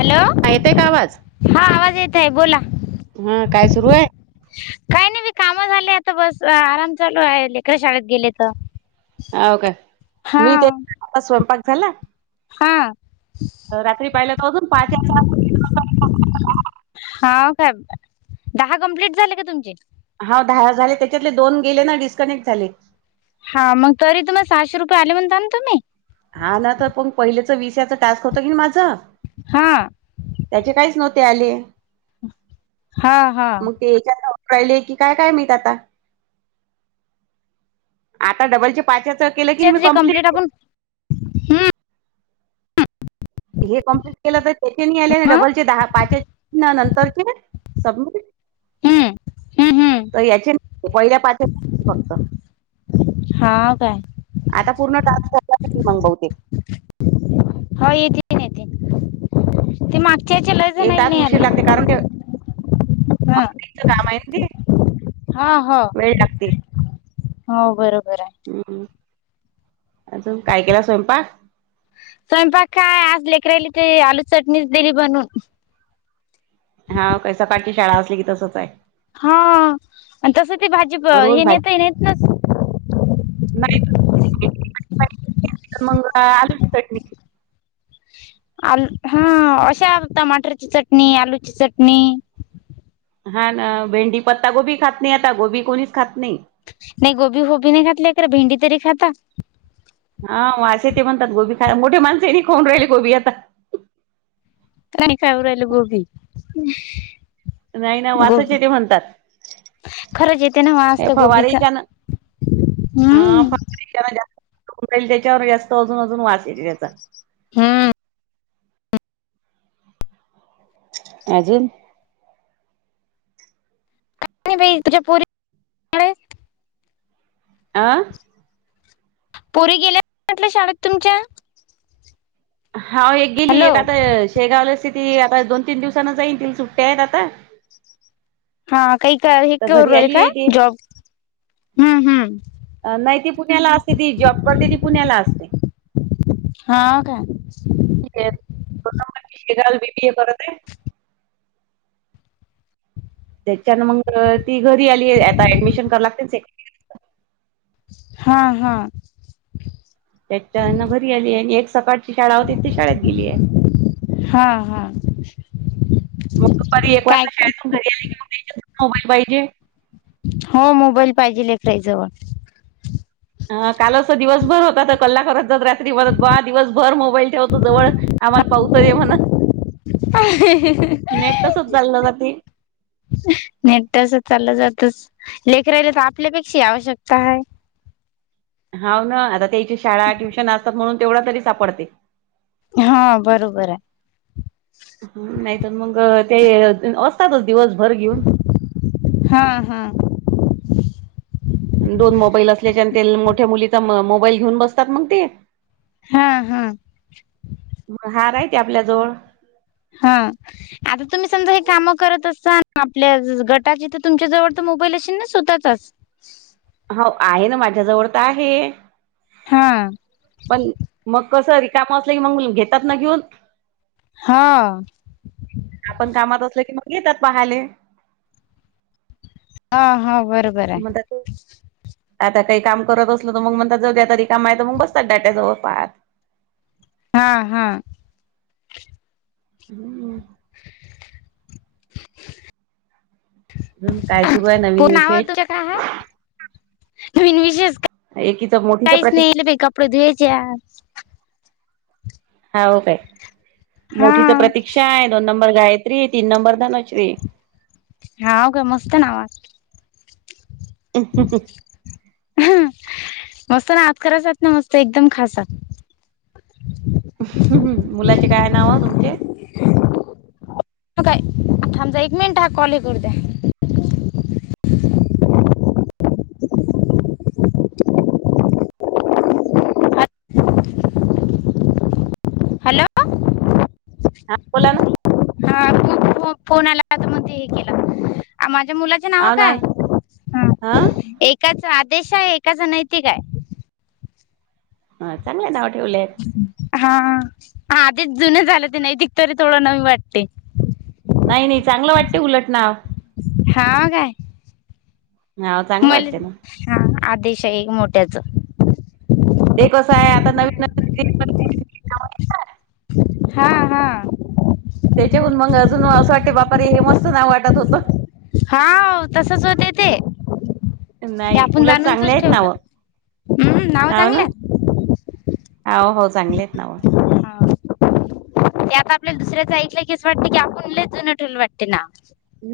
Hello हा येतोय का आवाज? हा आवाज येत आहे बोला. हा काय सुरू आहे? काही नाही मी काम झाले आता बस आराम चालू आहे लेकरं शाळेत गेले त. हो का मी ते आता स्वयंपाक झाला. हा. रात्री पाहिल्या [unintelligible] हौ काय दहा कम्प्लीट झाले का तुमचे? हा झाले त्याच्यातले दोन गेले ना डिस्कनेक्ट झाले. हा मग तरी तुम्हाला सहाशे रुपये आले म्हणता ना तुम्ही? हा ना तर पण पहिलेच विषयाच टास्क होत की माझं. हा त्याचे काहीच नव्हते आले. हा हा. मग ते हेच्या जाऊन राहिले की काय काय मी आता? आता डबलच्या पाच्याच [unintelligible] कंप्लीट आपण हम्म हे कम्प्लीट केलं तर त्याचे नाही आले मग डबलचे दहा पाच नंतरचे सबमिट हम्म हम्म हम्म तर याचे पहिल्या पाच फक्त हा काय? आता पूर्ण टास्क कला मग बहुतेक हो येतीन येतिन ते माग ज्याचे लय जणांना येतात नाही उशीर आले. लागते कारण ते हा ऑनलाईनच काम आहे ना ते हा हा वेळ लागते. हो बरोबर आहे. हम्म अजून काय केला स्वयंपाक? स्वयंपाक काय आज लेकराली ते आलू चटणीच दिली बनून. हाव काय सकाळची शाळा असली की, तसच हाय. हा आणि तस ते भाजीप रोज हे नता भाजी ये नेत ना नाही मंग आलूची चटणी. आलू हा अशा टमाटरची चटणी, आलूची चटणी. हा ना भेंडी पत्ता गोबी खात नाही आता, गोबी कोणीच खात नाही. नाही गोबी होबी नाही घातलय तर भेंडी तरी खाता. हा असे ते म्हणतात गोबी खा मोठे माणस नाही खाऊन राहिले गोबी आता. काय नाही खाऊ राहिल गोबी. नाही ना वासच गोबी येते म्हणतात. खरंच येते ना वास हे त्या गोबीचा, फवारीच्यान हम्म. जास्तईल त्याच्यावर जास्त अजून अजून वास येईल त्याचा. हम्म. अजून? काय नाही बाई तुझ्या पोरी शाळेत आ? पोरी गेल्या म्हटलं शाळेत तुमच्या? हा एक गेली हॅलो एक आता शेगावलाचि ती आता दोन तीन दिवसाां जाईन ति सुट्ट्या आहेत आता. हा काही हे तर करून घरी राहिले आली आहे काय ती जॉब? हम्म हम्म. नाही ती पुण्याला असते ती. जॉब करते ती पुण्याला असते. हां काय? ठीक आहे दो दोन नंबर मुलगी बी बी ए करत हाय. त्याच्यान मग ती घरी आली आता ऍडमिशन करा लागतेच हाय की हा हा. त्याच्यान घरी आली आणि एक सकाळची शाळा होती ती शाळेत गेली आहे. हा हा. मग दुपारी एक काय वाजता शाळेतून घरी आले की मग [unintelligible] मोबाईल पाहिजे. हो मोबाईल पाहिजे लेकराजवळ. हा काल अस दिवसभर होता, तर कला करत जर दहा दिवस भर मोबाईल ठेव तु जवळ आम्हाला पाहुं तर दे म्हण. नेट तसच चाललं जाती. नेट तस चाललं जातच. लेकरायला तर आपल्यापेक्षा आवश्यकता हाय. हाव ना आता त्याची शाळा, ट्युशन असतात म्हणून तेवढा तरी सापडते. हा बरोबर हाय. हम्म नाहीतर मग ते अस असतातच दिवसभर घेऊन. हा हा. दोन मोबाईल असल्याच्यांन ते मोठ्या मुलीचा मोबाईल घेऊन बसतात मग ते. हा हा. मग हार आहेती आपल्या जवळ. हा. आता तुम्ही समजा हे कामं करत असातान आपल्या गटाचे, तर तुमच्या जवळ तर मोबाईल असेन ना स्वत चाच. होव आहे ना माझ्याजवळ तर आहे. हा पण मग कस रिकाम असले मग घेतात ना घेऊन हा. आपण कामात असल की मग येतात पाहायले. हा हा बरो मला ते आता काही काम करत असल तर मग म्हणता जऊ्या तरी काम आहे तर मग बसतात डाट्याजवळपार. हा हा. हम्म. अजून काय सुरू आहे? पू नवीन नाव विशेष. तुझ्या काय हाय? नवीन विशेष एकीच मोठीच काहीच प्रतीक हिले मेकप प्रदूयेच्या हाव काय हा मोठीच प्रतीक्षा आहे, दोन नंबर गायत्री, तीन नंबर धनश्री आहे. हाव का मस्त नाव आहे. [unintelligible] मस्त ना आत कराचना मस्त एकदम खास हात. मुलाचे काय नाव अ तुमचे? काय समजा थांबजा, एक मिनिट हा कॉल हे करु द्या. हॅलो हा बोलाना. हा खूप फो फोन आलाकात म्हणते हे केला माझ्या मुला आ ना हा.... एकाच आदेश आहे, एकाच नैतिक आहे. हा चांगले नाव ठेवलेयत. हा आदेश जुन झालं ते नैतिक तरी थोड नवी वाटते. नाही, नाही चांगलं वाटते उलट नाव. हाव काय. नाव चांगलं मले वाटते ना हा आदेश हाय मोठ्याच. ते कसं आहे आता नवीन, नवीन हा, हा. त्याच्या वरून मग अजून असं वाटते बापारे हे मस्त नाव वाटत होत. हा ओ तसच होते ते. का नाही आपण उलट चांगले जाणूनचच आहेत ठेवलं नाव उ हुं नाव चांगलय. हो, हो चांगलेत नाव. हा ते आता आपल्याला दुसऱ्याचा ऐकल की असं वाटते की आपण लयच जुनं ठेवलं वाटते नाव.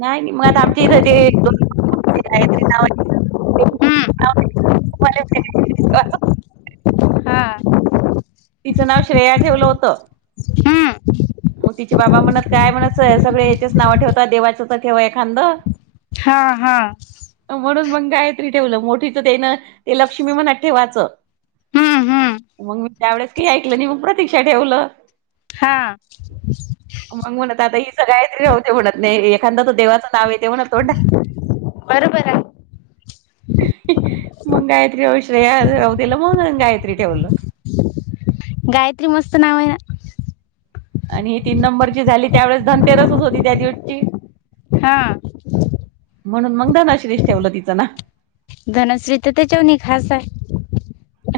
नाही, नाही मग आता आमच्या इथं ते [unintelligible] गायत्री नावाची. ते हम्म त्याचं [unintelligible] हा. तिचं नाव श्रेया ठेवलं होत. हम्म. मग तिचे बाबा म्हणत काय म्हणत सगळे याचेच नावं ठेवतात देवाचंच तर ठेवा एखांद. हा, हा. म्हणून मग गायत्री ठेवलं मोठीच त्यायना ते लक्ष्मी म्हणत ठेवाच. हम्म हम्म मग मी त्यावेळेस काही ऐकलं नाही मग प्रतीक्षा ठेवलं. हा.. मग म्हणत आता हिच गायत्री राहुदे म्हणत नाही एखांद तर देवाचं नाव येतेे तोंडात. बरोबर आहे. मग गायत्री हो श्रेया राहू दिल मग गायत्री ठेवलं. गायत्री मस्त नाव आहेन. आणि ही तीन नंबरची झाली त्यावेेळेस धनतेरसच होती त्या दिवशी. हा म्हणून मग धनश्रीच ठेवलं तिचं नाव. धनुश्री तर त्याच्यावरुन ही खास आहे.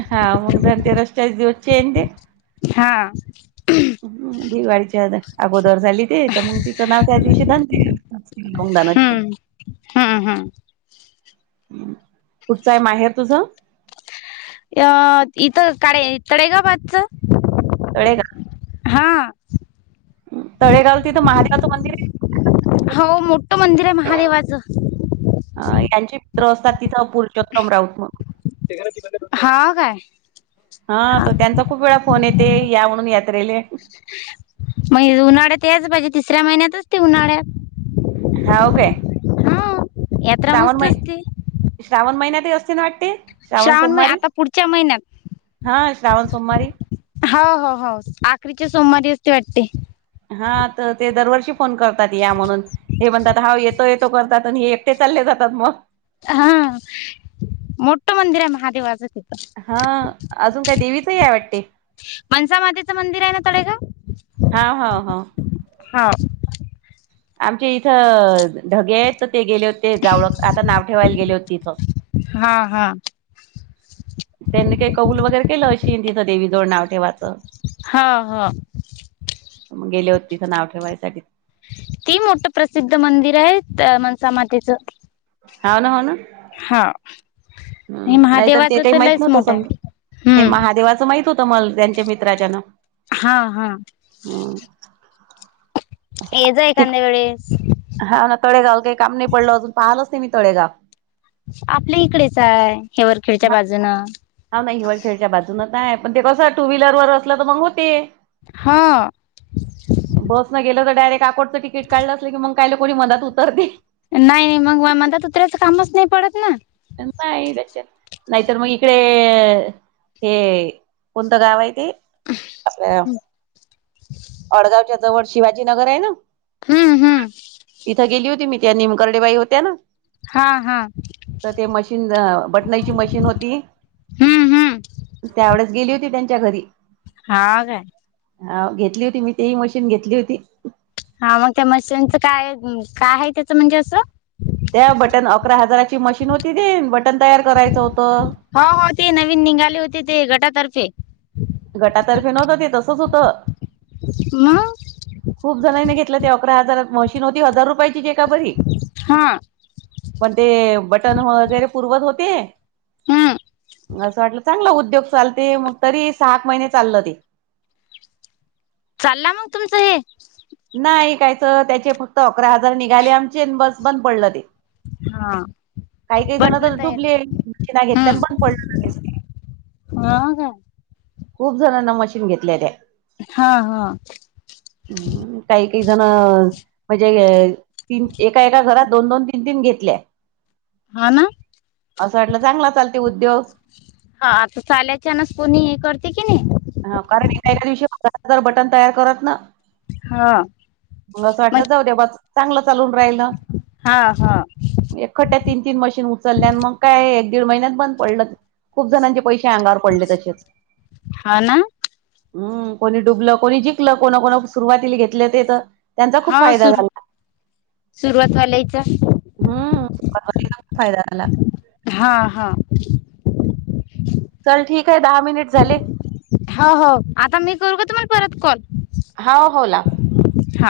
हा मग धनतेरसच्या दिवसची हाय न तेे. हा. दिवाळीच्या अगोदर झाली ते तर मग तिचं नाव त्या दिवशी धन ते अवु दानाच हे. हम्म हम्म, हम्म. कुठचं आहे माहेर तुझ? अ इथ काडे तळे गावाच. तळे गाव. हां. तळेगाव तिथं महादेवाचं मंदिर आहे होव, मोठं मंदिर आहे महादेवाच. अ यांचे मित्र असतात तिथं, पुरुषोत्तम राऊत म्हणून. हा काय? हा तर त्यांचा खूप वेळा फोन येते, या म्हणून यात्रेले. मग उन्हाळ्यात तेच पाहिजे, तिसऱ्या महिन्यात असते उन्हाळ्यात. हाव काय हा, यात्रा श्रावण मस्त मै असती. श्रावण महिन्यातही असते ना वाटते? श्रावण महि सोमारी? आता पुढच्या महिन्यात हा श्रावण सोमारी. हो, हो, हो आखरीच्या सोमवारी असते वाटते. हा तर ते दरवर्षी फोन करतात या म्हणून. हे म्हणतात हा येतो येतो करतात, आणि हे एकटे चालले जातात मग. हा, मोठं मंदिर आहे महादेवाचं ते. हा, अजून काय देवीचही आहे वाटते. पंसामातेचं मंदिर आहे ना ताडेगाव. हा हा हा. हाव. आमचे इथं ढगे आहेत तर ते गेले होते जावळक, आता नाव ठेवायला गेले होते तिथं. हा हा. त्यांनी काही कौल वगैर केलं अशीन, तिथं देवी जवड नाव ठेवाय च हा हा मग गेले होते तिथं नाव ठेवायसाठी. ती मोठ प्रसिद्ध मंदिर आहे, त मनसा मातेचं. हाव ना हाव ना. हां. हम्म नाहीतर ते काही माहित नव्हतं समद. आहे हे हम्म महादेवाच माहित होत तमल त्यांच्या मित्राच्यान. हा, हा. हम्म. येजा ऐखांद्या वेळेस. हा ना तळेगाव काही काम नाही पडलं, अजून पाहिलंच नाही मी तळेगाव. आपल्या इकडेच आहे, हेवरखेडच्या हा बाजून. हा नाही हिवरखेळच्या बाजूनच आहे, पण ते कसं टू व्हीलरवरर असलं तर मग होते. हां. बस न गेलं तर डायरेक्ट आकोडचं तिकीट काढलं असलं की, मग कायला कोणी मधात उतरते. नाही नाही मग म्हणता तुत्र्याच कामच नाही पडत ना. नाही त्याच्या, नाहीतर मग इकडे हे कोणतं गाव आहे ते? आपल्या [unintelligible] अडगावच्या जवळ शिवाजी नगर आहे ना हम्म, हम्म. तिथं गेली होती मी, त्या निमकर्डेबाई होत्या ना. हा, हा. तर ते मशीन, बटनाची मशीन होती. हम्म हम्म त्यावेळेच गेली होती त्यांच्या घरी. हा काय? हाव घेतली होती मी, तीही मशीन घेतली होती. हा, मग त्या मशीनचं काय? काय आहे त्याचं म्हणजे असं? त्या बटन अकरा हजाराची मशीन होती ती, बटन तयार करायचं होतं. हो हो, ती नवीन निघाली होती ते गटातर्फे. गटातर्फे नव्हतं ते तसंच होतं. मग खूप जणांनी घेतलं ते अकरा हजार मशीन होती हजार रुपयाची जे का बरी हा पण ते बटन वगैरे पुरवत होते. हम्म असं वाटलं चांगलं उद्योग चालते मग तरी सहात महिने चाललं ते, चालला मग तुमचं हे, नाही कायच त्याचे फक्त अकरा हजार निघाले आमचे बस बंद पडलं ते, हा. काही काही जण तर बटन तयार दुबलीि ना घेतल्यान पण पडलं, ह का. खूप जणांना मशीन घेतल्या त्या हा हा! हम् काही काही जण म्हणजे तीन एका एका घरात दोन दोन तीन तीन घेतले हा ना असं वाटलं चांगला चालते उद्योग हा आता चाल्यायच्यानस कोणी हे करते की नाही. हा, कारण एका, एका दिवशी हजार हजार बटन तयार करत ना. हा मग असं वाटलं जाऊ दे बा, चांगलं चालून राहिल. हा हा एकखड््या तीन तीन मशीन उचलल्या,, आणि मग काय एक दीड महिन्यात बंद पडलं,, खूप जणांचे पैसेऽ आंगावर पडले तसेच. हा ना.. हम्म,, कोणी डुबलं कोणी, जिंकलं, कोणी कोणी सुरुवातीला घेतलं ते तरऽ होा सुर,, सुरुवातवाल्यायचऽ हम्,, ख फायदा झाला. हा हा चल ठीक आहे दहा मिनिट झाले, हो हो आता मी करू ग तुम्हाला परत कॉल? हो हो लाव हा